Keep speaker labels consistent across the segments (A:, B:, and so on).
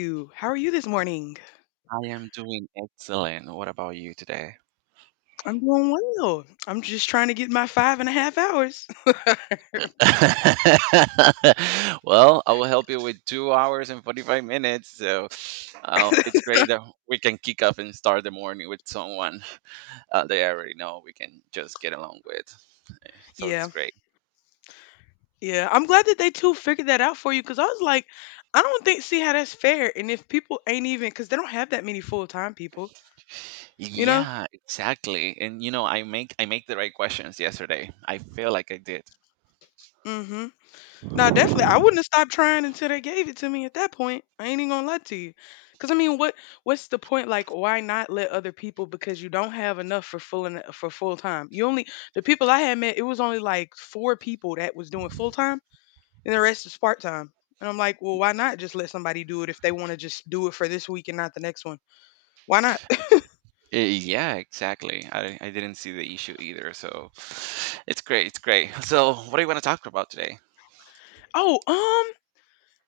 A: You. How are you this morning?
B: I am doing excellent. What about you today?
A: I'm doing well. I'm just trying to get my 5.5 hours.
B: Well, I will help you with 2 hours and 45 minutes. So it's great that we can kick off and start the morning with someone they already know we can just get along with. So it's
A: Yeah,
B: great.
A: yeah. I'm glad that they too figured that out for you because I was like, I don't think see how that's fair. And if people ain't even because they don't have that many full time people, you know.
B: Yeah, exactly. And I make the right questions yesterday. I feel like I did.
A: Mm-hmm. Now,
B: Uh,
A: definitely, I wouldn't have stopped trying until they gave it to me. At that point, I ain't even gonna lie to you, because I mean, what's the point? Like, why not let other people? Because you don't have enough for full and for full time. You only the people I had met. It was only like four people that was doing full time and the rest is part time. And I'm like, well, why not just let somebody do it if they want to just do it for this week and not the next one? Why not?
B: Yeah, exactly. I didn't see the issue either. So it's great. It's great. So what do you want to talk about today?
A: Oh,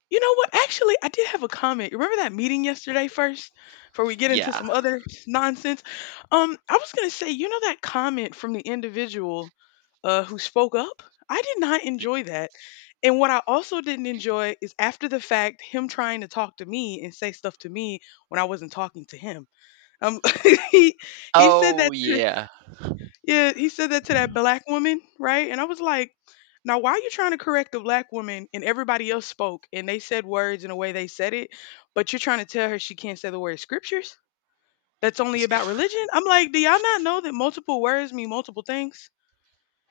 A: you know what? Actually, I did have a comment. You remember that meeting yesterday, first before we get into
B: Yeah.
A: some other nonsense? I was going to say, you know that comment from the individual who spoke up? I did not enjoy that. And what I also didn't enjoy is after the fact him trying to talk to me and say stuff to me when I wasn't talking to him. Um he he said
B: Oh,
A: that
B: yeah.
A: Yeah, he said that to that black woman, right? And I was like, now why are you trying to correct the black woman and everybody else spoke and they said words in a way they said it, but you're trying to tell her she can't say the word scriptures? That's only about religion? I'm like, do y'all not know that multiple words mean multiple things?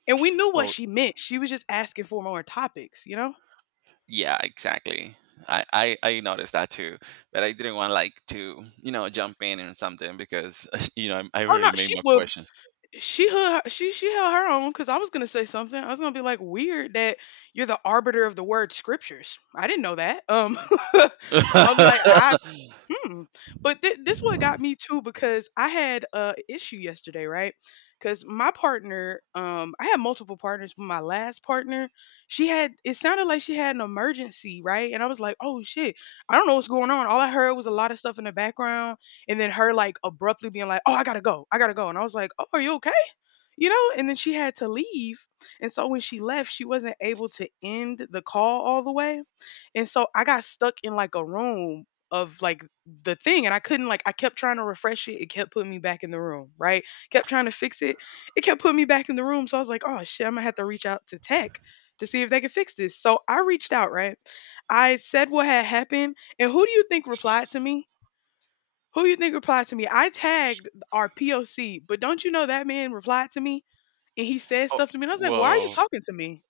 A: And we knew what
B: Oh,
A: she meant. She was just asking for more topics, you know?
B: yeah, exactly. I noticed that too, but I didn't want like to jump in and something because I
A: Oh no,
B: really made
A: she
B: my
A: was
B: questions.
A: she held her own because I was gonna say something. I was gonna be like weird that you're the arbiter of the word scriptures. I didn't know that. I'm like, I. Hmm. But this one got me too because I had a issue yesterday, right? Because my partner, I had multiple partners, but my last partner, she had it sounded like she had an emergency, right? And I was like, oh shit, I don't know what's going on. All I heard was a lot of stuff in the background, and then her like abruptly being like, oh, I gotta go, and I was like, oh, are you okay? And then she had to leave. And so when she left, she wasn't able to end the call all the way. And so I got stuck in like a room of like the thing. And I couldn't like I kept trying to refresh it. It kept putting me back in the room, right? Kept trying to fix it. It kept putting me back in the room. So I was like, oh shit, I'm gonna have to reach out to tech to see if they could fix this. So I reached out, right? I said what had happened, and who do you think replied to me? Who do you think replied to me? I tagged our POC, but don't you know that man replied to me? And he said
B: Oh,
A: stuff to me, and I was like, "Why are you
B: whoa.
A: talking to me?"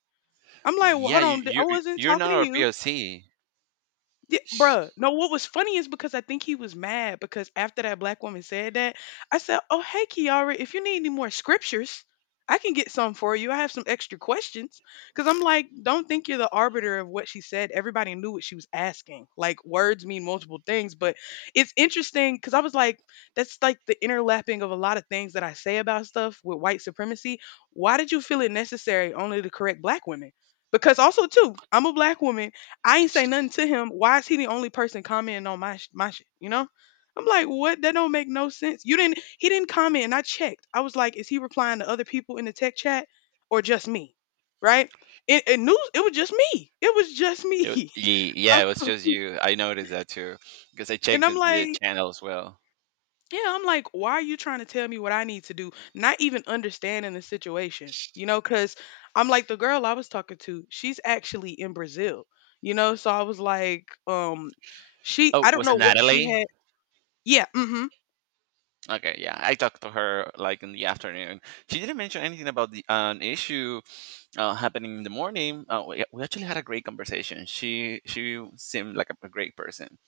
A: I'm like, "Well,
B: Yeah,
A: hold on, I wasn't
B: you're
A: talking
B: not
A: to
B: our
A: you."
B: POC.
A: Yeah, bruh. No, what was funny is because I think he was mad because after that black woman said that, I said, "Oh, hey, Kiara, if you need any more scriptures, I can get some for you. I have some extra questions." Because I'm like, don't think you're the arbiter of what she said. Everybody knew what she was asking. Like, words mean multiple things, but it's interesting because I was like, that's like the interlapping of a lot of things that I say about stuff with white supremacy. Why did you feel it necessary only to correct black women? Because also too, I'm a black woman. I ain't say nothing to him. Why is he the only person commenting on my shit? You know? I'm like, what? That don't make no sense. You didn't. He didn't comment, and I checked. I was like, is he replying to other people in the tech chat or just me? Right? It news. It was just me. It was just
B: It, wa-
A: me.
B: ye-
A: Uh,
B: yeah, it was just you. I noticed that too because I
A: and
B: checked
A: I'm
B: the
A: like,
B: channel as well.
A: yeah. I'm like, why are you trying to tell me what I need to do? Not even understanding the situation. You know? Because I'm like, the girl I was talking to, she's actually in Brazil. You know? So I was like, she.
B: Oh,
A: I don't
B: was it
A: know what she
B: Natalie?
A: had. Yeah, mhm.
B: Okay, yeah, I talked to her like in the afternoon. She didn't mention anything about the an issue happening in the morning, we actually had a great conversation. She seemed like a great person.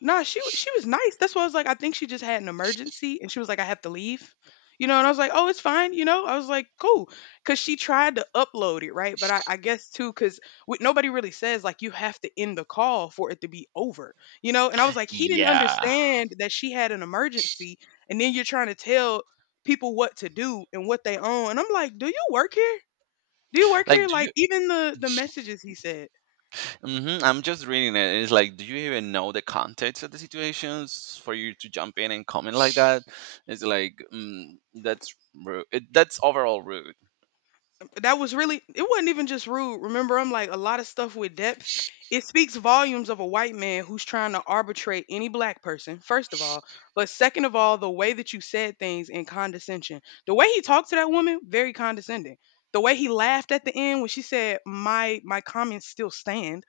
A: Nah, she was nice. That's why I was like, I think she just had an emergency, and she was like, "I have to leave." And I was like, "Oh, it's fine." I was like, cool. Cause she tried to upload it, right? But I guess too, cause nobody really says, like, you have to end the call for it to be over, you know? And I was like, "He didn't
B: Yeah,
A: understand that she had an emergency, and then you're trying to tell people what to do and what they own." And I'm like, "Do you work here? Do you work
B: like
A: here?"
B: do
A: Like,
B: you?
A: even the messages he said
B: I'm just reading it. It's like, do you even know the context of the situations for you to jump in and comment like that? It's like that's rude. That's overall rude.
A: that was really, it wasn't even just rude. Remember, I'm like a lot of stuff with depth. It speaks volumes of a white man who's trying to arbitrate any black person. First of all, but second of all, the way that you said things in condescension, the way he talked to that woman, very condescending, the way he laughed at the end when she said my comments still stand.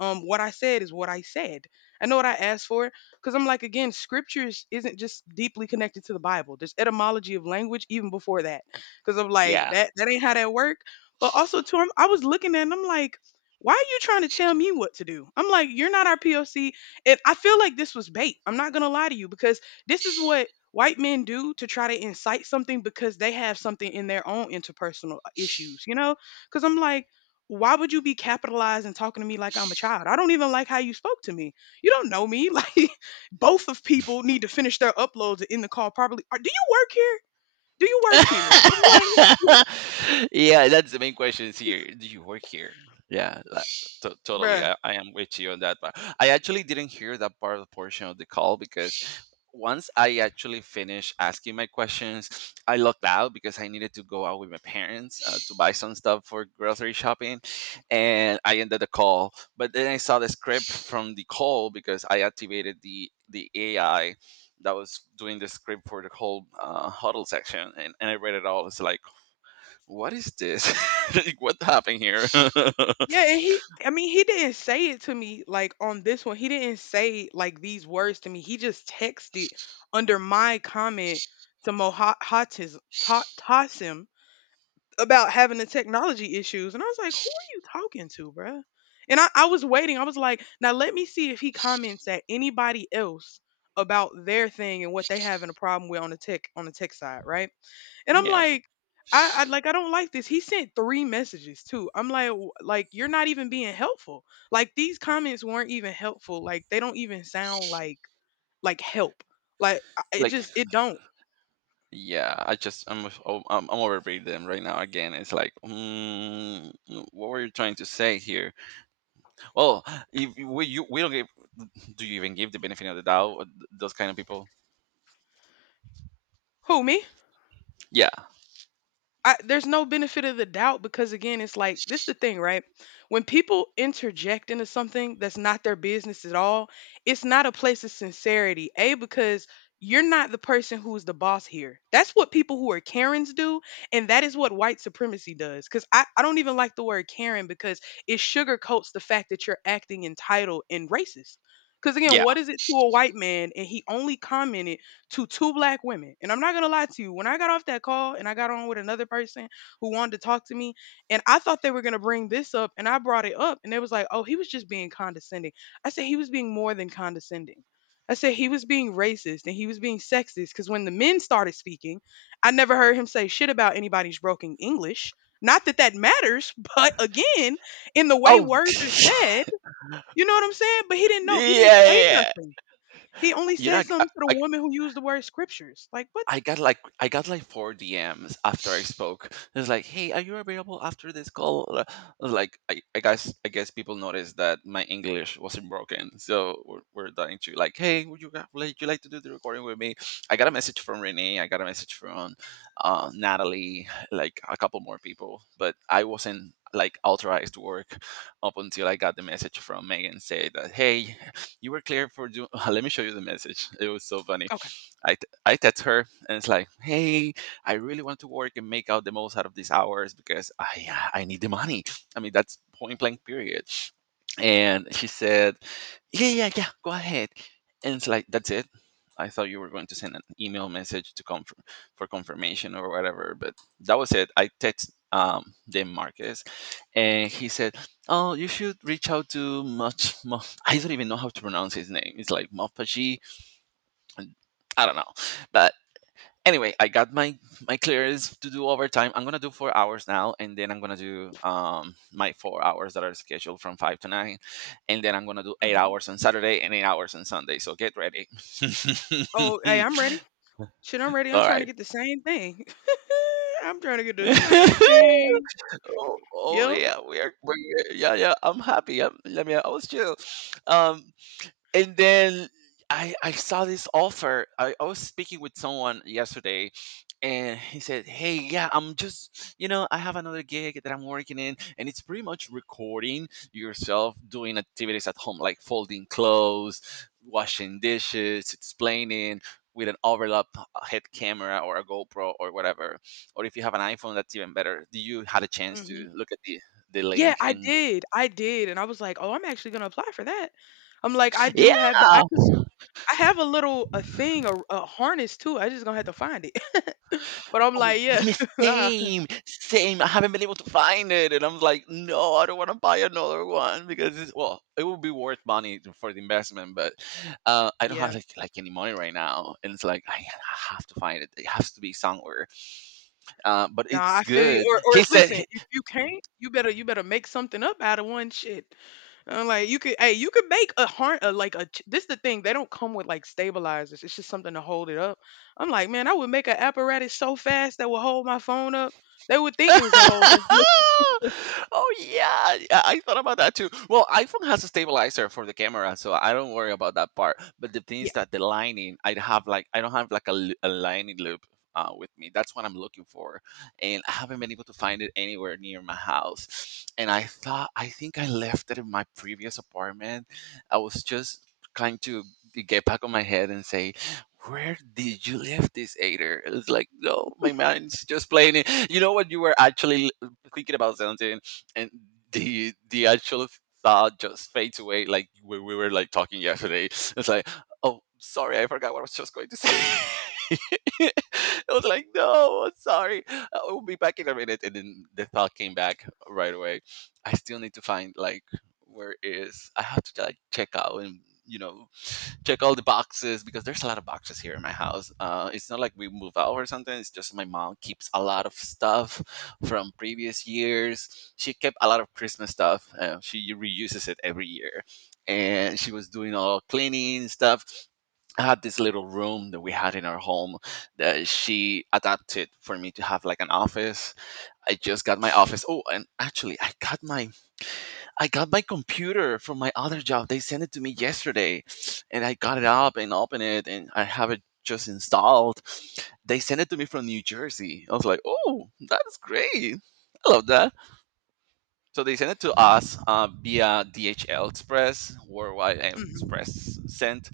A: What I said is what I said. I know what I asked for because I'm like, again, scriptures isn't just deeply connected to the Bible. There's etymology of language even before that. Because I'm like,
B: Yeah.
A: that ain't how that work. But also too I was looking at it and I'm like, why are you trying to tell me what to do? I'm like, you're not our POC. And I feel like this was bait. I'm not gonna lie to you because this is what white men do to try to incite something because they have something in their own interpersonal issues. Because I'm like, why would you be capitalized and talking to me like I'm a child? I don't even like how you spoke to me. You don't know me. Like both of people need to finish their uploads in the call properly. Do you work here? Do you work here? I'm like,
B: Yeah, that's the main question is here. Do you work here? Yeah, like, totally.
A: bruh.
B: I am with you on that part. I actually didn't hear that part of the portion of the call because once I actually finished asking my questions, I logged out because I needed to go out with my parents to buy some stuff for grocery shopping, and I ended the call. But then I saw the script from the call because I activated the AI that was doing the script for the whole huddle section, and I read it all. It's like, what is this? Like, what happened here?
A: Yeah, and he, I mean, he didn't say it to me like on this one. He didn't say like these words to me. He just texted under my comment to Mohatism about having the technology issues. And I was like, who are you talking to, bruh? And I was waiting. I was like, now let me see if he comments at anybody else about their thing and what they having a problem with on the tech side, right? And I'm
B: Yeah,
A: like, I I don't like this. He sent three messages too. I'm like, "Like you're not even being helpful. Like these comments weren't even helpful. Like they don't even sound like help. Like it
B: like
A: just it don't.
B: yeah, I just I'm oh, I'm overreading them right now again. It's like, what were you trying to say here? Well, if you- we you, we don't give. Do you even give the benefit of the doubt? Those kind of people.
A: Who me?
B: Yeah,
A: There's no benefit of the doubt because again it's like this is the thing, right? When people interject into something that's not their business at all, it's not a place of sincerity a because you're not the person who's the boss here. That's what people who are karens do. And that is what white supremacy does. Because I don't even like the word karen because it sugarcoats the fact that you're acting entitled and racist. Because again,
B: yeah.
A: what is it to a white man? And he only commented to two black women. And I'm not gonna lie to you, when I got off that call and I got on with another person who wanted to talk to me, and I thought they were gonna bring this up, and I brought it up, and they was like, oh, he was just being condescending. I said he was being more than condescending. I said he was being racist and he was being sexist because when the men started speaking, I never heard him say shit about anybody's broken English. Not that that matters, but again, in the way
B: Oh,
A: words are said, you know what I'm saying? But he didn't know.
B: yeah,
A: He didn't
B: yeah.
A: say
B: Yeah.
A: nothing. He only
B: You're
A: said
B: not.
A: something to the woman who used the word scriptures. Like, what?
B: I got like four DMs after I spoke. It's like, hey, are you available after this call? Like, I guess people noticed that my English wasn't broken, so we're dying to like, hey, like you like to do the recording with me? I got a message from Renee. I got a message from Natalie, like a couple more people, but I wasn't like authorized to work up until I got the message from Megan saying that, hey, you were clear for do. Let me show you the message. It was so funny.
A: Okay.
B: I text her, and it's like, hey, I really want to work and make out the most out of these hours because I need the money. I mean, that's point blank period. And she said, yeah, yeah, yeah, go ahead. And it's like, that's it. I thought you were going to send an email message to come for confirmation or whatever, but that was it. I text Dan Marcus, and he said, Oh, you should reach out to I don't even know how to pronounce his name. It's like Mopaji, and I don't know. But anyway, I got my clearance to do overtime. I'm gonna do 4 hours now, and then I'm gonna do my 4 hours that are scheduled from five to nine, and then I'm gonna do eight
A: Mhm.
B: hours on Saturday and 8 hours on Sunday. So get ready.
A: Oh, hey, I'm ready. Shit, I'm ready. I'm
B: All
A: trying to
B: right.
A: get the same thing. I'm trying to get the same thing.
B: Oh,
A: Yep.
B: yeah, we're, yeah, yeah. I'm happy. I'm, let me. I was chill. Um, and then I saw this offer. I was speaking with someone yesterday, and he said, "Hey, yeah, I'm just I have another gig that I'm working in, and it's pretty much recording yourself doing activities at home, like folding clothes, washing dishes, explaining." With an overlap head camera or a GoPro or whatever, or if you have an iPhone, that's even better. Do you had a chance
A: Hmm.
B: to look at the
A: Yeah,
B: link
A: I
B: and
A: did. I did. And I was like, oh, I'm actually going to apply for that. I'm like, I do have the, I,
B: yeah,
A: cause I have a little, a thing, a harness too. I just going to have to find it. But I'm
B: oh,
A: like, yeah,
B: me
A: nah.
B: same, same. I haven't been able to find it, and I'm like, no, I don't want to buy another one because well, it would be worth money for the investment, but I don't
A: Yeah.
B: have like any money right now, and it's like I have to find it. It has to be somewhere. But
A: Nah,
B: it's
A: I feel you.
B: good.
A: Or
B: He
A: if,
B: said.
A: listen, if you can't, you better make something up out of one shit. I'm like, you could, hey, you could make a harm, a, like a. ch- This the thing; they don't come with like stabilizers. It's just something to hold it up. I'm like, man, I would make an apparatus so fast that would hold my phone up. They would think
B: Oh,
A: it was a holder. Look,
B: yeah, yeah, I thought about that too. Well, iPhone has a stabilizer for the camera, so I don't worry about that part. But the thing is
A: yeah.
B: that the lining, I don't have like a lining loop with me. That's what I'm looking for, and I haven't been able to find it anywhere near my house. And I think I left it in my previous apartment. I was just trying to get back on my head and say where did you leave this Ader? It's like, no, my mind's just playing it. You know what? You were actually thinking about something, and the actual thought just fades away. Like we were like talking yesterday. It's like, oh, sorry, I forgot what I was just going to say. I was like, no, I'm sorry. I'll be back in a minute. And then the thought came back right away. I still need to find like where it is I have to like check out and you know check all the boxes because there's a lot of boxes here in my house. It's not like we move out or something. It's just my mom keeps a lot of stuff from previous years. She kept a lot of Christmas stuff. She reuses it every year, and she was doing all cleaning stuff. I had this little room that we had in our home that she adapted for me to have like an office. I just got my office. Oh, and actually, I got my computer from my other job. They sent it to me yesterday, and I got it up and opened it, and I have it just installed. They sent it to me from New Jersey. I was like, "Oh, that's great! I love that." So they sent it to us via DHL Express, Worldwide
A: Hmm.
B: Express sent,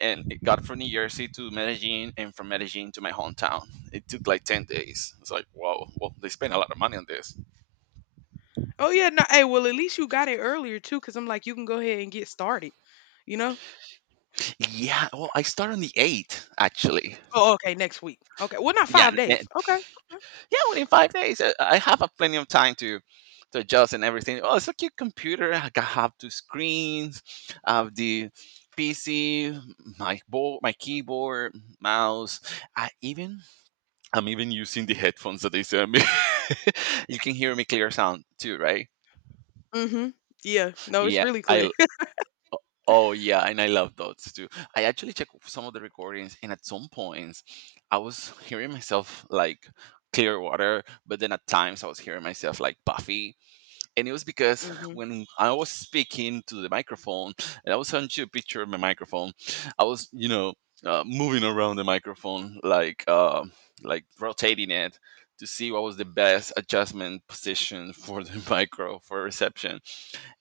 B: and it got from New Jersey to Medellin, and from Medellin to my hometown. It took like 10 days. It's like, wow, well, they spent a lot of money on this.
A: Oh yeah, no. Hey, well, at least you got it earlier too, because I'm like, you can go ahead and get started. You know?
B: Yeah, well, I start on the eighth actually.
A: Oh, okay, next week. Okay, well, not
B: Yeah,
A: 5 days. Okay. Okay.
B: yeah, within 5 days, I have a plenty of time to adjust and everything. Oh, it's a cute computer. I have two screens, I have the PC, my board, my keyboard, mouse. I even I'm even using the headphones that they sent me. You can hear me clear sound too, right?
A: Mm-hmm. Yeah. No, it's
B: Yeah,
A: really
B: I.
A: clear.
B: l- Oh, yeah, and I love those too. I actually checked some of the recordings, and at some points, I was hearing myself like Clearwater, but then at times I was hearing myself like Buffy, and it was because
A: Hmm.
B: when I was speaking to the microphone, and I was showing you a picture of my microphone, I was, moving around the microphone, like rotating it to see what was the best adjustment position for the micro for reception.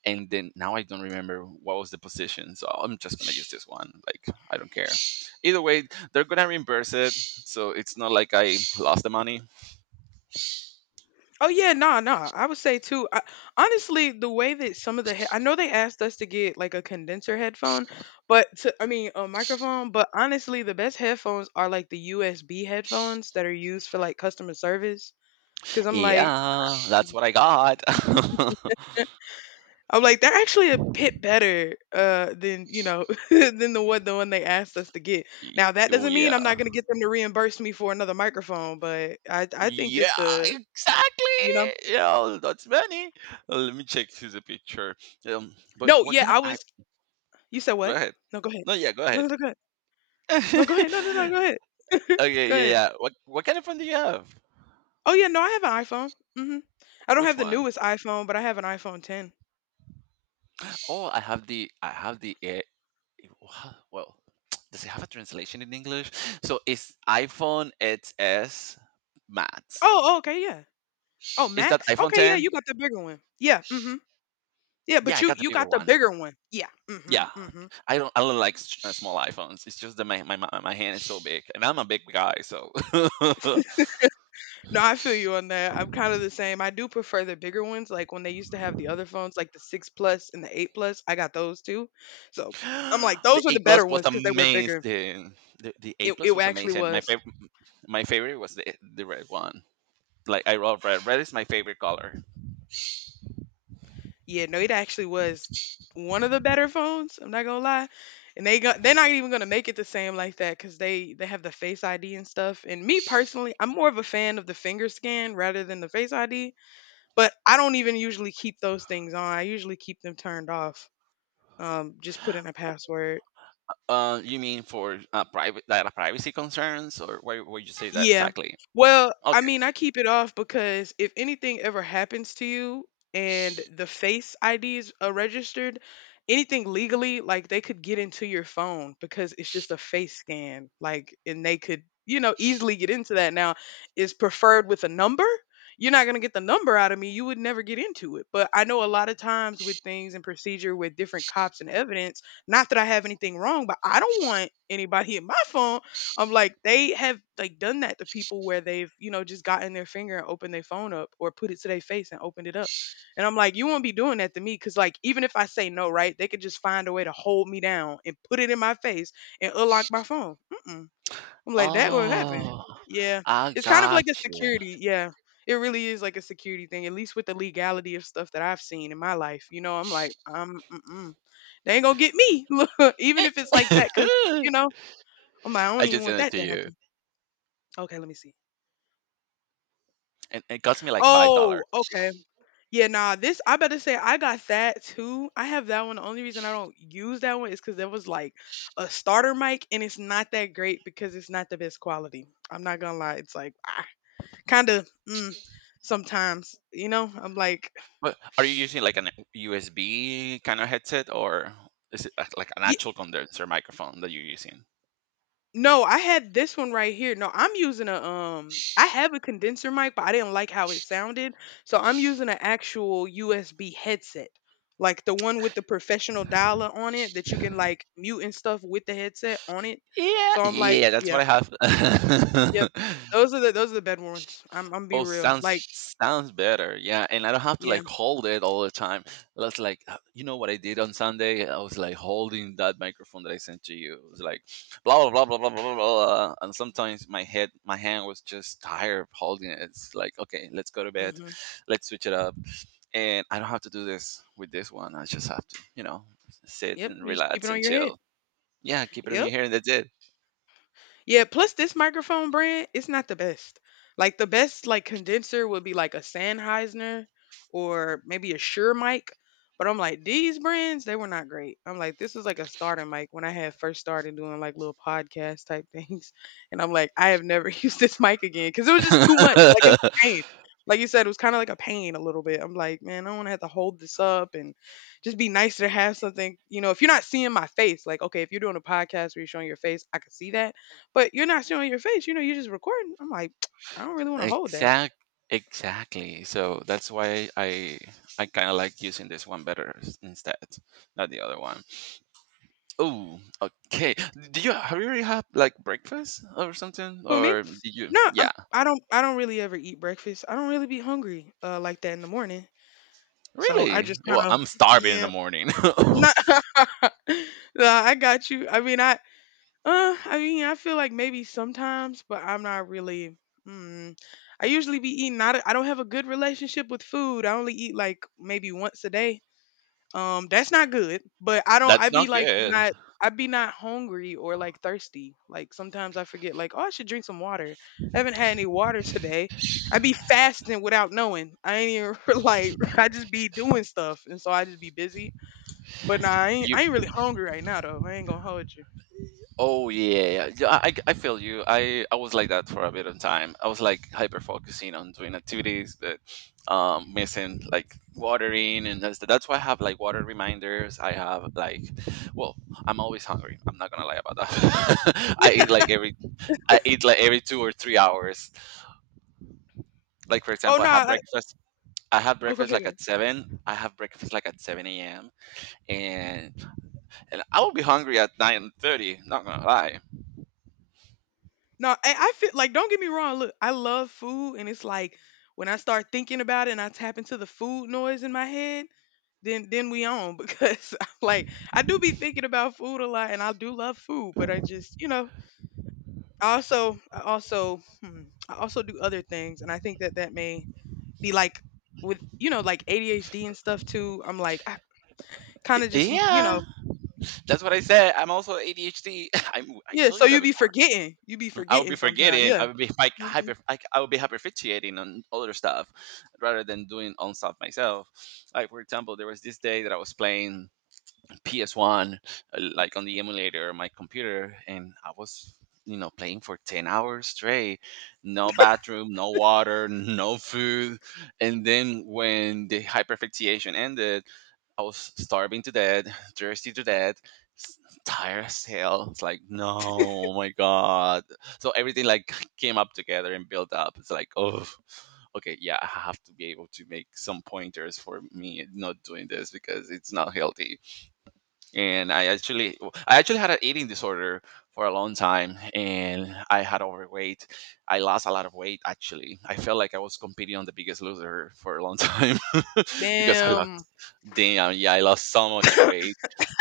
B: And then now I don't remember what was the position, so I'm just gonna use this one. Like I don't care. Either way, they're gonna reimburse it, so it's not like I lost the money.
A: Oh yeah, no, no. I would say too. Honestly, the way that some of the he- I know they asked us to get like a condenser headphone, but to, I mean a microphone. But honestly, the best headphones are like the USB headphones that are used for like customer service. Cause
B: Yeah, that's what I got.
A: I'm like they're actually a bit better than than the one they asked us to get.
B: Y
A: Now that
B: oh,
A: doesn't mean I'm not
B: yeah.
A: gonna get them to reimburse me for another microphone, but I think
B: Yeah,
A: that the you
B: exactly!
A: know
B: Yeah, that's many. Let me check his picture. But
A: no
B: what
A: yeah
B: kind of
A: I
B: I
A: was you said
B: go
A: what
B: ahead.
A: no go ahead.
B: No, yeah, go
A: No,
B: ahead.
A: no, go ahead. No, go ahead. No, no, no. Go ahead.
B: Okay,
A: Go
B: yeah,
A: ahead.
B: yeah. What kind of phone do you have?
A: Oh yeah, no, I have an iPhone. Mhm. I don't
B: Which
A: have the
B: one?
A: newest iPhone, but I have an iPhone 10.
B: Oh, I have the A- well, does it have a translation in English? So it's iPhone XS Max.
A: Oh, oh, okay, yeah. Oh,
B: Is that
A: Max.
B: iPhone
A: Okay, yeah,
B: 10?
A: you got the bigger one. Yeah. Mhm. Yeah,
B: Yeah,
A: but
B: I
A: you
B: got the
A: you
B: bigger
A: got the
B: one.
A: bigger one. Yeah. Mhm.
B: Yeah,
A: Mhm.
B: I don't like small iPhones. It's just that my hand is so big, and I'm a big guy. So
A: No, I feel you on that. I'm kind of the same. I do prefer the bigger ones, like when they used to have the other phones, like the six plus and the eight plus. I got those too. So I'm like,
B: the
A: those were
B: A
A: the
B: plus
A: better
B: was
A: ones because they were bigger.
B: amazing. The A
A: It
B: plus was
A: actually
B: amazing. My
A: was.
B: favorite my favorite was the red one. Like I love red. Red is my favorite color.
A: Yeah, no, it actually was one of the better phones. I'm not gonna lie, and they got they're not even gonna make it the same like that because they have the Face ID and stuff. And me personally, I'm more of a fan of the finger scan rather than the Face ID. But I don't even usually keep those things on. I usually keep them turned off. Just put in a password.
B: You mean for private data privacy concerns, or why would you say that
A: Yeah.
B: exactly?
A: Well, I
B: Okay.
A: mean, I keep it off because if anything ever happens to you and the Face IDs are registered, anything legally, like they could get into your phone because it's just a face scan. Like, and they could, you know, easily get into that. Now, is preferred with a number? You're not going to get the number out of me. You would never get into it. But I know a lot of times with things and procedure with different cops and evidence, not that I have anything wrong, but I don't want anybody in my phone. I'm like, they have like done that to people where they've, you know, just gotten their finger and opened their phone up or put it to their face and opened it up. And I'm like, you won't be doing that to me because like even if I say no, right, they could just find a way to hold me down and put it in my face and unlock my phone. Mm-mm. I'm like, that will happen.
B: Oh,
A: Yeah,
B: I
A: it's kind of like
B: got
A: a
B: you.
A: security. Yeah, it really is like a security thing. At least with the legality of stuff that I've seen in my life, you know, I'm like, mm-mm, they ain't gonna get me. Look, even if it's like that, because you know, I'm like, I don't
B: I
A: even
B: just
A: want
B: sent it
A: that
B: to
A: to
B: you,
A: happen. Okay, let me see.
B: and it cost me like five
A: Oh,
B: dollars.
A: okay. Yeah, nah, this I better say I got that too. I have that one. The only reason I don't use that one is because there was like a starter mic and it's not that great because it's not the best quality. I'm not gonna lie. It's like ah, kind of mm, sometimes, you know, I'm like,
B: But are you using like an USB kind of headset, or is it like an actual condenser microphone that you're using?
A: no, I had this one right here. No, I'm using a I have a condenser mic, but I didn't like how it sounded. So I'm using an actual USB headset. Like the one with the professional dialer on it that you can like mute and stuff with the headset on it.
B: Yeah,
A: So I'm like,
B: yeah, that's
A: yeah,
B: what I
A: yep.
B: have.
A: Those are the bad ones. I'm be
B: Oh,
A: real.
B: sounds
A: Like,
B: sounds better. Yeah, and I don't have to
A: yeah.
B: like hold it all the time. That's like you know what I did on Sunday. I was like holding that microphone that I sent to you. It was like blah blah blah blah blah blah blah. Blah. And sometimes my head, my hand was just tired of holding it. It's like, okay, let's go to bed.
A: Mhm.
B: Let's switch it up, and I don't have to do this with this one. I just have to sit
A: Yep,
B: and
A: you just keep
B: relax
A: it on
B: and
A: your head.
B: chill. Yeah, keep it on
A: Yep.
B: your hair, and that's it.
A: Yeah, plus this microphone brand, it's not the best. Like the best like condenser would be like a Sennheiser or maybe a Shure mic. But I'm like, these brands, they were not great. I'm like, this is like a starter mic when I had first started doing like little podcast type things. And I'm like, I have never used this mic again because it was just too much. Like it was a pain. Like you said, it was kind of like a pain a little bit. I'm like, man, I don't want to have to hold this up and just be nicer to have something. You know, if you're not seeing my face, like, okay, if you're doing a podcast where you're showing your face, I can see that but you're not showing your face, you know, you're just recording. I'm like, I don't really wanna hold that.
B: exact, exactly. So that's why I kind of like using this one better instead, not the other one. Oh, okay. Do you have you already had like breakfast or something,
A: Who, me?
B: or did you?
A: No, I'm
B: Yeah,
A: I don't I don't really ever eat breakfast. I don't really be hungry, like that in the morning. So I
B: really.
A: just
B: Well,
A: kinda
B: I'm starving in the
A: yeah.
B: morning.
A: Not. No, I got you. I mean, I feel like maybe sometimes, but I'm not really mm, I usually be eating not I don't have a good relationship with food. I only eat like maybe once a day. That's not good, but I don't I
B: That's
A: be
B: not
A: like
B: good.
A: not I be not hungry or like thirsty. Like sometimes I forget like, oh, I should drink some water. I haven't had any water today. I be fasting without knowing. I ain't even like I just be doing stuff and so I just be busy. But nah, I ain't
B: You
A: I ain't really hungry right now though. I ain't gonna hold you.
B: Oh yeah, yeah. Yeah, I feel you. I was like that for a bit of time. I was like hyper focusing on doing activities that missing like watering, and that's why I have like water reminders. I have like well, I'm always hungry. I'm not gonna lie about that. I eat like every 2 or 3 hours. Like for
A: Oh
B: example,
A: no, I,
B: I have
A: oh go
B: breakfast
A: ahead. Go
B: like
A: ahead.
B: at seven. I have breakfast like at seven a.m., and and I will be hungry at 9:30, not gonna lie.
A: No, I feel like don't get me wrong. Look, I love food and it's like when I start thinking about it and I tap into the food noise in my head, then we on because I'm like I do be thinking about food a lot and I do love food, but I just you know I also hmm, I also do other things and I think that that may be like with you know like ADHD and stuff too. I'm like I kind of just you
B: Yeah.
A: know
B: That's what I said. I'm also ADHD. I
A: yeah.
B: told
A: So
B: you
A: you
B: that
A: be
B: before.
A: forgetting, you be
B: I would be
A: forgetting sometimes.
B: forgetting.
A: Yeah.
B: I would be like
A: Hmm.
B: hyper. I would be hyperfixating on other stuff rather than doing own stuff myself. Like for example, there was this day that I was playing PS1, like on the emulator on my computer, and I was playing for 10 hours straight, no bathroom, no water, no food. And then when the hyperfixation ended, I was starving to death, thirsty to death, s- tired as hell. It's like, no, oh my god. So everything, like, came up together and built up. It's like, oh, okay, yeah, I have to be able to make some pointers for me not doing this because it's not healthy. And I actually had an eating disorder for a long time, and I had overweight. I lost a lot of weight actually. I felt like I was competing on the biggest loser for a long time. Because I lost,
A: Damn.
B: damn, yeah, I lost so much weight.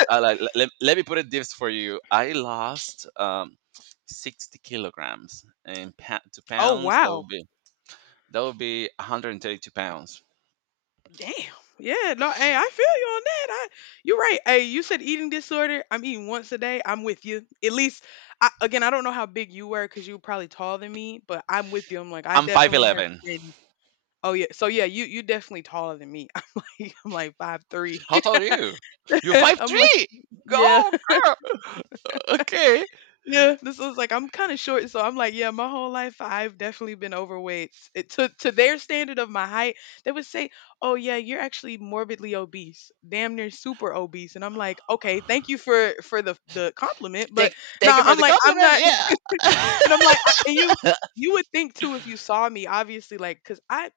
B: Like, let me put it this for you. I lost 60 kilograms, and to
A: Oh
B: pounds that
A: wow.
B: would be 132 pounds.
A: Damn. Yeah. No. Hey, I feel you on that. I. You're right. Hey, you said eating disorder. I'm eating once a day. I'm with you. At least. I, again, I don't know how big you were because you were probably taller than me, but I'm with you. I'm like, I
B: I'm
A: definitely have
B: 5'11.
A: been. Oh yeah. So yeah, you definitely taller than me. I'm like 5'3".
B: How tall are you? You're five
A: I'm like
B: three.
A: yeah.
B: Go, girl. Okay.
A: Yeah, this was like I'm kinda short, so I'm like, yeah, my whole life, I've definitely been overweight. It to their standard of my height, they would say, "Oh, yeah, you're actually morbidly obese, damn near super obese." And I'm like, "Okay, thank you for the compliment, but
B: Thank
A: no,
B: thank you
A: nah,
B: for
A: I'm
B: the
A: like, I'm
B: compliment,
A: not"
B: yeah.
A: and I'm like, I, and you would think too if you saw me, obviously, like, cause I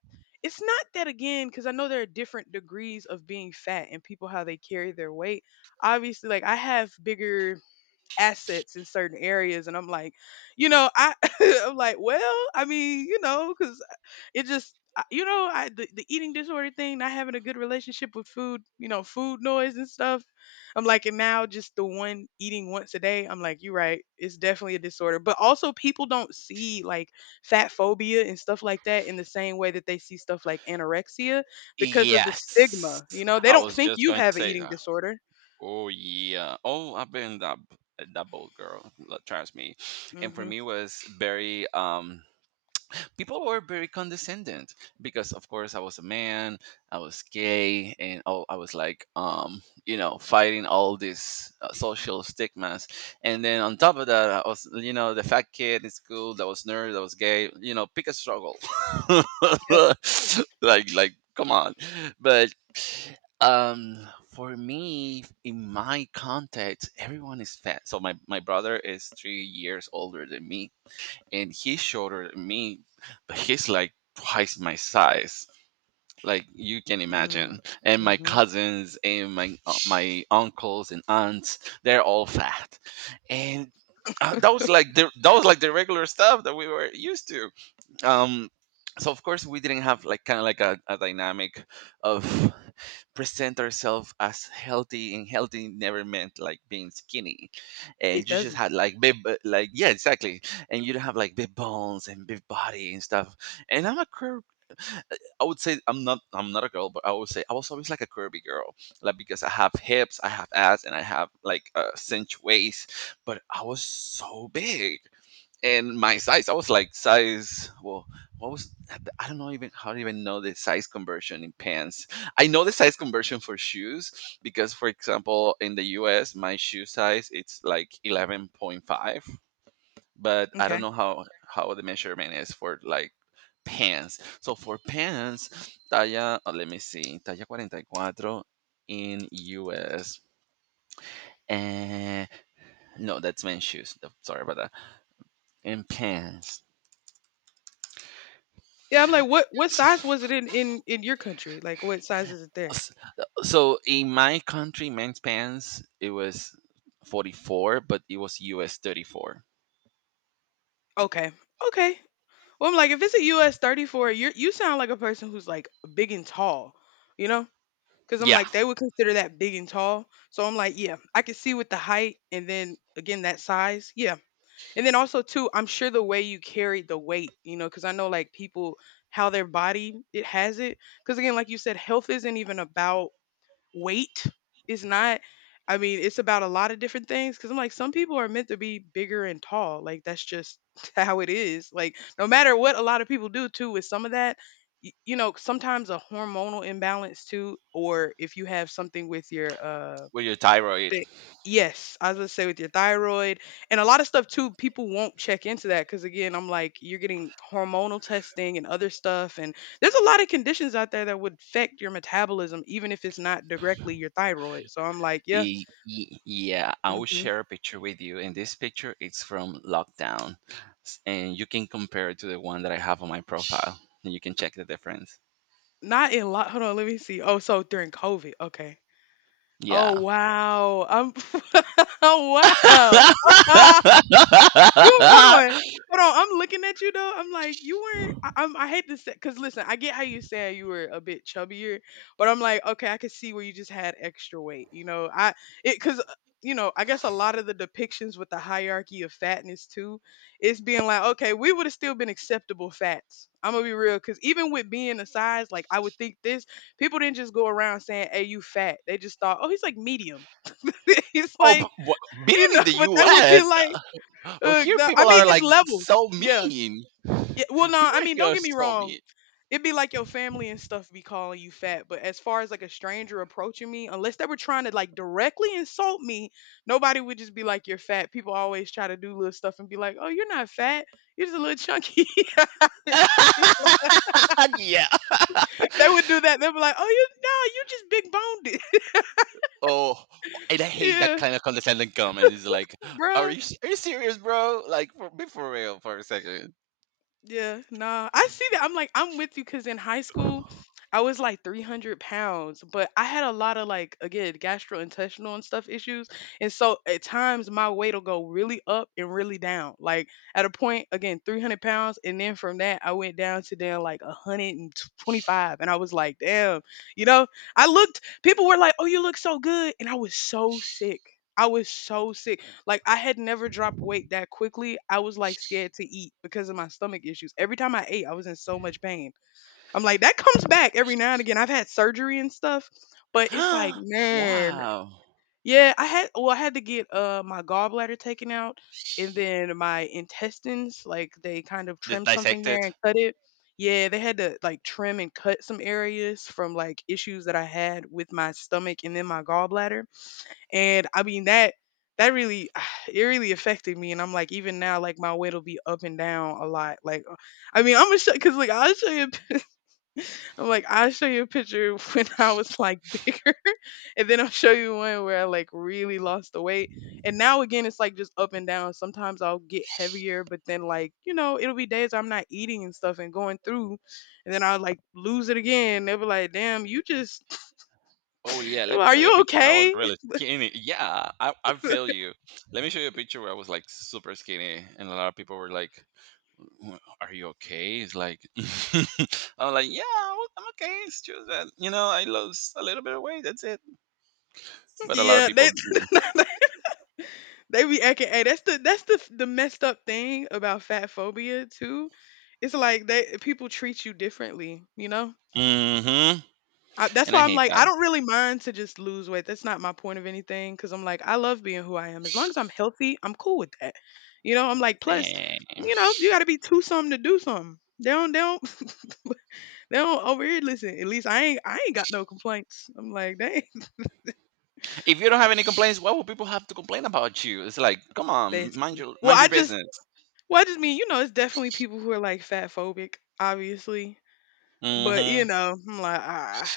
A: it's not that again, cause I know there are different degrees of being fat and people how they carry their weight. Obviously, like I have bigger assets in certain areas, and I'm like, you know I I'm like, well, I mean, because it just I- you know I the eating disorder thing, not having a good relationship with food. You know, food noise and stuff. I'm like, and now just the one eating once a day, I'm like, you're right, it's definitely a disorder, but also people don't see, like, fat phobia and stuff like that in the same way that they see stuff like anorexia, because of the
B: Yes.
A: stigma, they
B: I
A: don't
B: was
A: think
B: just
A: you
B: going to
A: have an
B: say
A: eating
B: that.
A: disorder.
B: Oh yeah. Oh, I've been that bold girl. Trust me. And for
A: Hmm.
B: me was very, people were very condescending because of course I was a man, I was gay and all. I was like, fighting all these social stigmas, and then on top of that I was the fat kid in school that was nerd, that was gay, you know, pick a struggle.
A: Yep.
B: Like, come on. But um for me, in my context, everyone is fat, so my brother is 3 years older than me, and he's shorter than me, but he's like twice my size. Like, you can imagine. And my
A: Mm-hmm.
B: cousins and my uncles and aunts, they're all fat. And that was like the regular stuff that we were used to, um so of course we didn't have like kind of like a dynamic of present ourselves as healthy, and healthy never meant like being skinny,
A: It
B: and you just
A: doesn't.
B: had like big like, yeah, exactly, and you don't have like big bones and big body and stuff. And I'm a curve, I would say. I'm not a girl, but I would say I was always like a curvy girl, like because I have hips, I have ass, and I have like a cinch waist, but I was so big, and my size, I was like size, well, what was, I don't know even how to even know the size conversion in pants. I know the size conversion for shoes because for example in the us my shoe size it's like 11.5, but I
A: Okay.
B: don't know how the measurement is for like pants. So for pants talla, oh, let me see, talla 44 in us. And no, that's men's shoes, sorry about that. In pants,
A: Yeah, I'm like, what size was it in your country? Like, what size is it there?
B: S- so in my country, men's pants it was 44, but it was US 34.
A: Okay. Okay. Well, I'm like, if it's a US 34, you sound like a person who's like big and tall, you know? Because I'm
B: Yeah,
A: like, they would consider that big and tall. So I'm like, yeah, I can see with the height, and then again that size, yeah. And then also too, I'm sure the way you carried the weight, you know, because I know like people how their body it has it. Because again, like you said, health isn't even about weight, is not, I mean, it's about a lot of different things, cuz I'm like some people are meant to be bigger and tall. Like, that's just how it is. Like, no matter what a lot of people do too, with some of that you know, sometimes a hormonal imbalance too, or if you have something with your
B: with your thyroid.
A: they yes, I was gonna say, with your thyroid. And a lot of stuff too, people won't check into that, because again, I'm like, you're getting hormonal testing and other stuff, and there's a lot of conditions out there that would affect your metabolism, even if it's not directly your thyroid. So I'm like, yeah.
B: Yeah, I will
A: Mhm.
B: share a picture with you, and this picture it's from lockdown, and you can compare it to the one that I have on my profile, and you can check the difference.
A: Not in lot. Hold on, let me see. Oh, so during COVID, okay. Oh
B: Yeah.
A: wow, I'm wow.
B: Oh,
A: You hold on, hold on. I'm looking at you though. I'm like, you weren't. I'm. I hate to say, cause listen, I get how you saying you were a bit chubbier, but I'm like, okay, I could see where you just had extra weight. You know, it cause uh, I guess a lot of the depictions with the hierarchy of fatness too, it's being like, okay, we would have still been acceptable fats. I'm gonna be real, cause even with being a size, like I would think this, people didn't just go around saying, "Hey, you fat." They just thought, "Oh, he's like medium." He's like,
B: but being
A: you
B: in
A: know,
B: the
A: but that would be
B: U.S.,
A: like
B: but here
A: I
B: people
A: mean,
B: are
A: it's
B: like
A: levels.
B: so
A: Yeah.
B: mean.
A: Yeah. Well, no,
B: People
A: I
B: are
A: mean,
B: here
A: don't
B: are
A: get me
B: so
A: wrong.
B: mean.
A: It'd be like your family and stuff be calling you fat, but as far as like a stranger approaching me, unless they were trying to like directly insult me, nobody would just be like, "You're fat." People always try to do little stuff and be like, "Oh, you're not fat. You're just a little chunky."
B: Yeah.
A: They would do that. They'd be like, "Oh, you no, you just big boned."
B: Oh, and I hate that
A: Yeah,
B: kind of condescending comment. It's like, are
A: bruh.
B: you serious, bro? Like, be for real for a second.
A: Yeah, nah, I see that. I'm like, I'm with you, because in high school, I was like 300 pounds, but I had a lot of like, again, gastrointestinal and stuff issues. And so at times my weight will go really up and really down. Like, at a point, again, 300 pounds. And then from that, I went down like 125. And I was like, damn, you know, I looked, people were like, oh, you look so good. And I was so sick. I was so sick. Like, I had never dropped weight that quickly. I was like scared to eat because of my stomach issues. Every time I ate, I was in so much pain. I'm like, that comes back every now and again. I've had surgery and stuff, but it's like, man,
B: Wow.
A: yeah, I had to get my gallbladder taken out, and then my intestines, like, they kind of
B: This
A: trimmed something
B: dissected.
A: there and cut it. Yeah, they had to like trim and cut some areas from like issues that I had with my stomach and then my gallbladder. And I mean, that really it really affected me. And I'm like, even now, like my weight will be up and down a lot. Like, I mean, I'm gonna show because like I'll show you I'm like I'll show you a picture when I was like bigger, and then I'll show you one where I like really lost the weight. And now again, it's like just up and down. Sometimes I'll get heavier, but then like you know it'll be days I'm not eating and stuff and going through, and then I'll like lose it again. They'll be like, "Damn, you just
B: Oh yeah, let me
A: are
B: show you a
A: you
B: picture where I was
A: okay?"
B: really skinny. Yeah, I feel you. Let me show you a picture where I was like super skinny, and a lot of people were like, "Are you okay?" It's like, I'm like, "Yeah, I'm okay. It's just that you know I lost a little bit of weight. That's it." But a lot of
A: Yeah, they
B: people do.
A: they be acting. Hey, that's the messed up thing about fat phobia too. It's like, they people treat you differently. You know,
B: hmm
A: that's
B: And I
A: why I'm
B: hate
A: like
B: that
A: I don't really mind to just lose weight. That's not my point of anything because I'm like I love being who I am. As long as I'm healthy, I'm cool with that. You know, I'm like plus,
B: thing.
A: you know, you got to be two something to do something. They don't they don't over here, listen. At least I ain't got no complaints. I'm like they
B: If you don't have any complaints, why would people have to complain about you? It's like, come
A: they
B: on, mind your
A: well I just
B: business.
A: well I just mean, it's definitely people who are like fat phobic obviously. But you
B: hmm
A: know, I'm like, ah,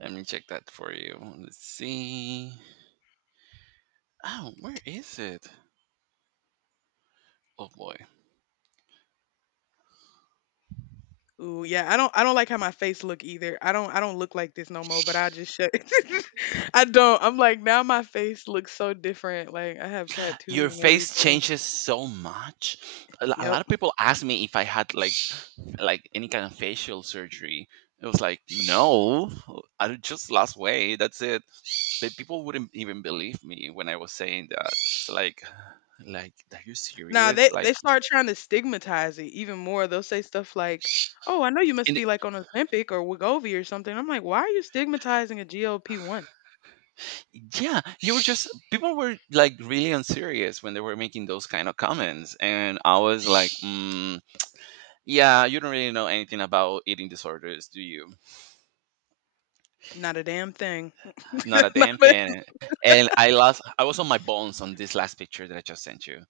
B: Let me check that for you. Let's see. Oh, where is it? Oh boy,
A: ooh, yeah. I don't like how my face look either. I don't look like this no more. But I just shut. I don't. I'm like now my face looks so different. Like, I have tattoos
B: your
A: and
B: face
A: everything.
B: changes so much. A lot
A: Yep.
B: of people ask me if I had like any kind of facial surgery. It was like, no, I just lost weight. That's it. But people wouldn't even believe me when I was saying that. It's like, are you
A: Now
B: serious?
A: they
B: Like,
A: they start trying to stigmatize it even more. They'll say stuff like, "Oh, I know you must
B: and
A: be like on Ozempic or Wegovy or something." I'm like, why are you stigmatizing a GLP-1?
B: yeah, you were just people were like really unserious when they were making those kind of comments, and I was like, yeah, you don't really know anything about eating disorders, do you?
A: Not a damn thing.
B: Not a damn thing. And I was on my bones on this last picture that I just sent you.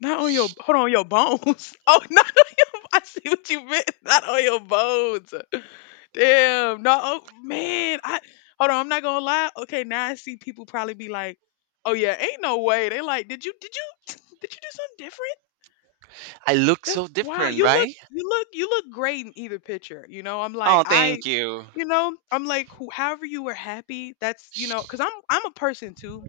A: Not on your hold on, your bones. Oh, not on your. I see what you meant. Not on your bones. Damn. No. Oh, man. I hold on. I'm not gonna lie. Okay. Now I see people probably be like, "Oh yeah, ain't no way." They like, "Did you? Did you? Did you do something different?"
B: I look
A: That's
B: so
A: wow.
B: different, right?
A: You look great in either picture. You know. I'm like
B: Oh,
A: I.
B: thank you.
A: You know, I'm like, who however you were happy, that's, you know, because I'm a person too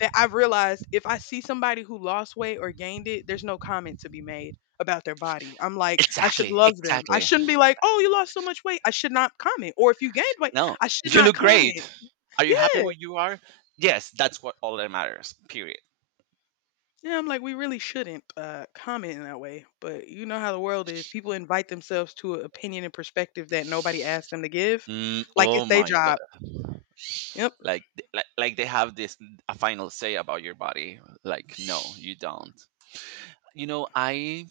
A: that I've realized if I see somebody who lost weight or gained it, there's no comment to be made about their body. I'm like, I should
B: Exactly,
A: love them. I
B: exactly.
A: shouldn't be like, oh, you lost so much weight. I should not comment. Or if you gained weight,
B: No,
A: I should
B: you
A: not
B: look great.
A: comment.
B: Are you happy
A: Yeah.
B: where you are? Yes, that's what all that matters. Period.
A: Yeah. I'm like, we really shouldn't comment in that way. But you know how the world is. People invite themselves to an opinion and perspective that nobody asked them to give,
B: Mm,
A: like
B: oh
A: it's their
B: my god!
A: job. Yep.
B: Like, like they have this a final say about your body. Like, no, you don't. You know,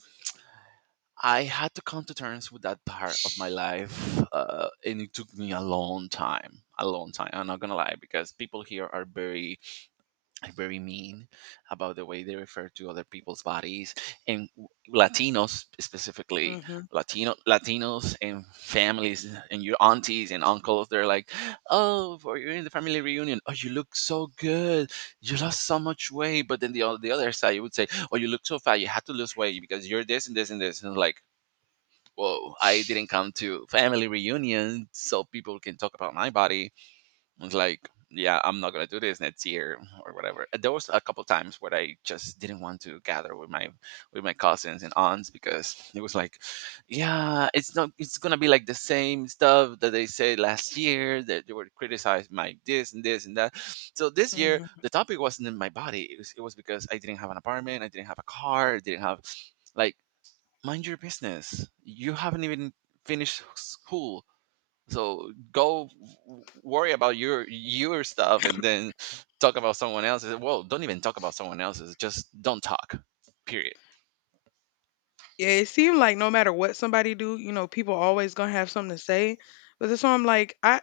B: I had to come to terms with that part of my life, and it took me a long time, a long time. I'm not gonna lie because people here are very mean about the way they refer to other people's bodies, and latinos specifically, latinos and families and your aunties and uncles, they're like, oh, for you in the family reunion, oh, you look so good, you lost so much weight, but then the other side you would say, oh, you look so fat, you had to lose weight because you're this and this and this, and like, whoa, I didn't come to family reunion so people can talk about my body. It's like, yeah, I'm not gonna do this next year or whatever. There was a couple times where I just didn't want to gather with my cousins and aunts because it was like, yeah, it's not it's gonna be like the same stuff that they said last year that they were criticized my this and this and that. So this year
A: Hmm.
B: the topic wasn't in my body. It was because I didn't have an apartment, I didn't have a car, I didn't have like, mind your business. You haven't even finished school, so go worry about your stuff and then talk about someone else's. Well, don't even talk about someone else's. Just don't talk. Period.
A: Yeah, it seemed like no matter what somebody do, people always gonna have something to say. But that's why I'm like, I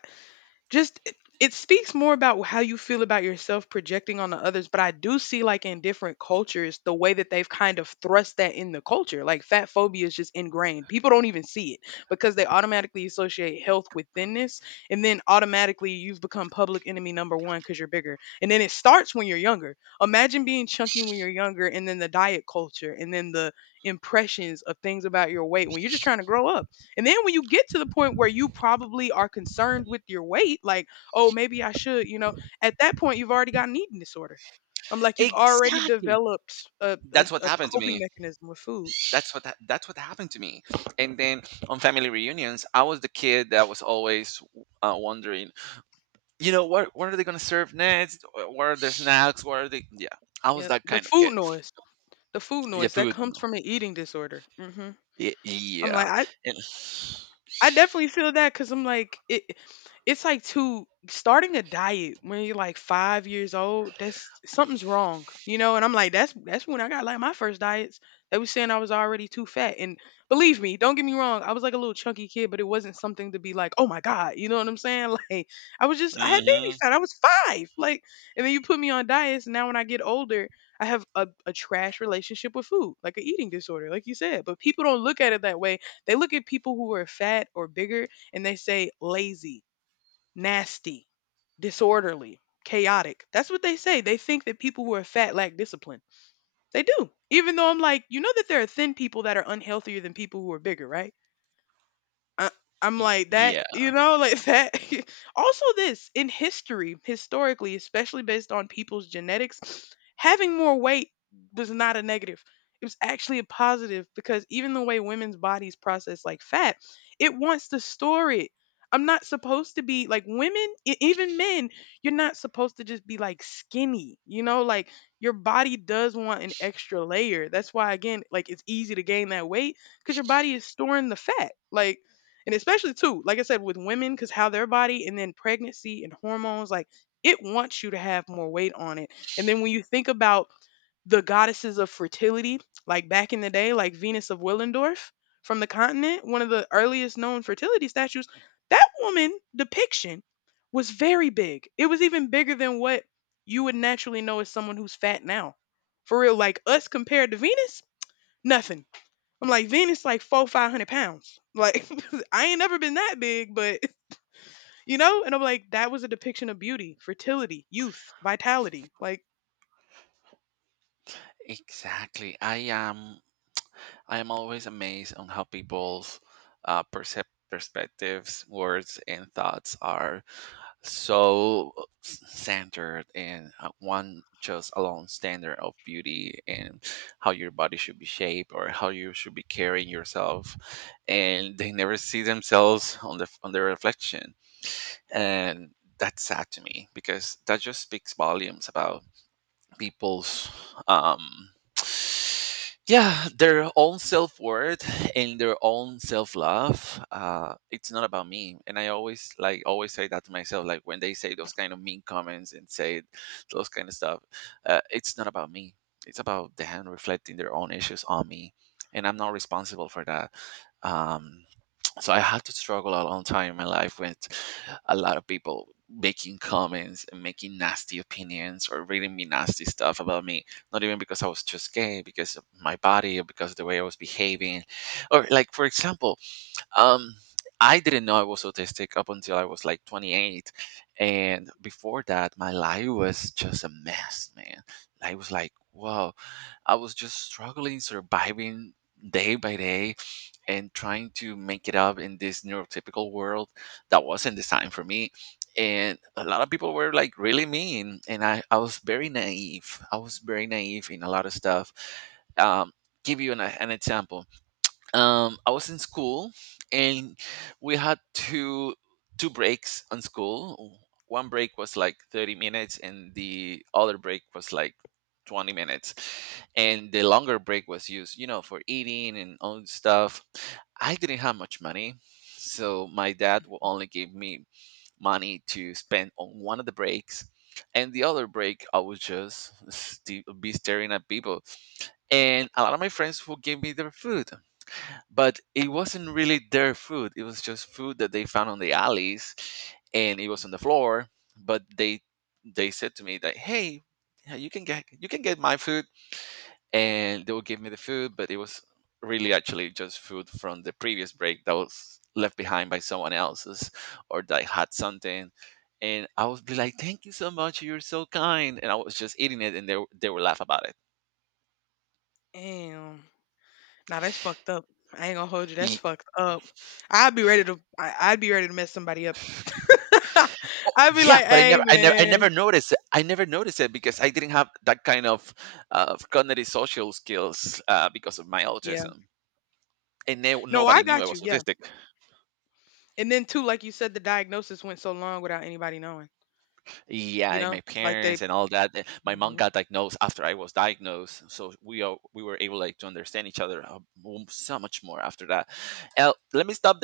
A: just it speaks more about how you feel about yourself projecting on the others, but I do see, like, in different cultures, the way that they've kind of thrust that in the culture. Like, fat phobia is just ingrained. People don't even see it because they automatically associate health with thinness, and then automatically you've become public enemy number one because you're bigger. And then it starts when you're younger. Imagine being chunky when you're younger, and then the diet culture, and then the impressions of things about your weight when you're just trying to grow up. And then when you get to the point where you probably are concerned with your weight, like, oh, maybe I should, at that point, you've already got an eating disorder. I'm like, you've already
B: Exactly.
A: developed a, a,
B: That's what
A: a
B: happened to
A: coping
B: me.
A: mechanism with food.
B: That's what happened to me. And then on family reunions, I was the kid that was always wondering, you know, what are they gonna serve next? What are their snacks? What are they? Yeah, I was
A: Yep.
B: that kind of kid.
A: The food
B: Yeah,
A: noise that
B: food.
A: comes
B: No.
A: from an eating disorder. Hmm.
B: Yeah,
A: I'm
B: yeah.
A: like, I
B: And,
A: I definitely feel that because I'm like it. It's like to starting a diet when you're like 5 years old. That's something's wrong, you know. And I'm like, that's when I got like my first diets. They was saying I was already too fat, and believe me, don't get me wrong. I was like a little chunky kid, but it wasn't something to be like, oh my god, you know what I'm saying? Like, I was just I had baby
B: hmm.
A: fat. I was 5, like, and then you put me on diets. And now when I get older, I have a trash relationship with food, like an eating disorder, like you said. But people don't look at it that way, they look at people who are fat or bigger, and they say lazy, nasty, disorderly, chaotic. That's what they say. They think that people who are fat lack discipline. They do. Even though I'm like, you know that there are thin people that are unhealthier than people who are bigger, right? I, I'm like that, you know, like that. Also, historically, especially based on people's genetics, having more weight was not a negative. It was actually a positive because even the way women's bodies process like fat, it wants to store it. I'm not supposed to be like women, even men, you're not supposed to just be like skinny, you know, like your body does want an extra layer. That's why, again, like it's easy to gain that weight because your body is storing the fat. Like, and especially too like I said with women, because how their body and then pregnancy and hormones, like it wants you to have more weight on it. And then when you think about the goddesses of fertility, like back in the day, like Venus of Willendorf from the continent, one of the earliest known fertility statues, that woman depiction was very big. It was even bigger than what you would naturally know as someone who's fat now. For real, like us compared to Venus, nothing. I'm like, Venus like four, 500 pounds. Like I ain't never been that big, but you know? And I'm like, that was a depiction of beauty, fertility, youth, vitality. Like,
B: Exactly. I am always amazed on how people's uh, percep- perspectives, words, and thoughts are so centered in one just alone standard of beauty and how your body should be shaped or how you should be carrying yourself, and they never see themselves on the on their reflection, and that's sad to me because that just speaks volumes about people's um yeah, their own self-worth and their own self-love. It's not about me, and I always, like, always say that to myself. Like, when they say those kind of mean comments and say those kind of stuff, it's not about me, it's about them reflecting their own issues on me, and I'm not responsible for that. um so I had to struggle a long time in my life with a lot of people making comments and making nasty opinions or reading me nasty stuff about me, not even because I was just gay, because of my body or because of the way I was behaving. Or, like, for example, um I didn't know I was autistic up until I was like 28. And before that my life was just a mess, man. I was like, whoa, I was just struggling, surviving day by day, and trying to make it up in this neurotypical world that wasn't designed for me. And a lot of people were like really mean. And I was very naive. I was very naive in a lot of stuff. Um, give you an example. I was in school, and we had two breaks on school. One break was like 30 minutes, and the other break was like 20 minutes. And the longer break was used, you know, for eating and all this stuff. I didn't have much money, so my dad will only give me money to spend on one of the breaks. And the other break, I would just be staring at people, and a lot of my friends will give me their food, but it wasn't really their food. It was just food that they found on the alleys, and it was on the floor. But they said to me that, "Hey, yeah, you can get my food," and they will give me the food. But it was really actually just food from the previous break that was left behind by someone else's, or that had something. And I was be like, "Thank you so much. You're so kind." And I was just eating it, and they were laugh about
A: damn. Now that's fucked up. I ain't gonna hold you. That's
B: it.
A: fucked up. I'd be ready to mess somebody up.
B: Oh,
A: I'd be
B: yeah,
A: like,
B: but
A: hey
B: I never
A: man.
B: noticed it. I never noticed it because I didn't have that kind of cognitive social skills because of my
A: Yeah.
B: autism, and
A: No, I
B: nobody knew I
A: got you.
B: was
A: Yeah.
B: autistic.
A: And then too, like you said, the diagnosis went so long without anybody knowing.
B: Yeah,
A: You
B: and
A: know?
B: my
A: Like they.
B: parents and all that. My mom
A: Mhm.
B: got diagnosed after I was diagnosed, so we were able like to understand each other so much more after that. Let me stop there.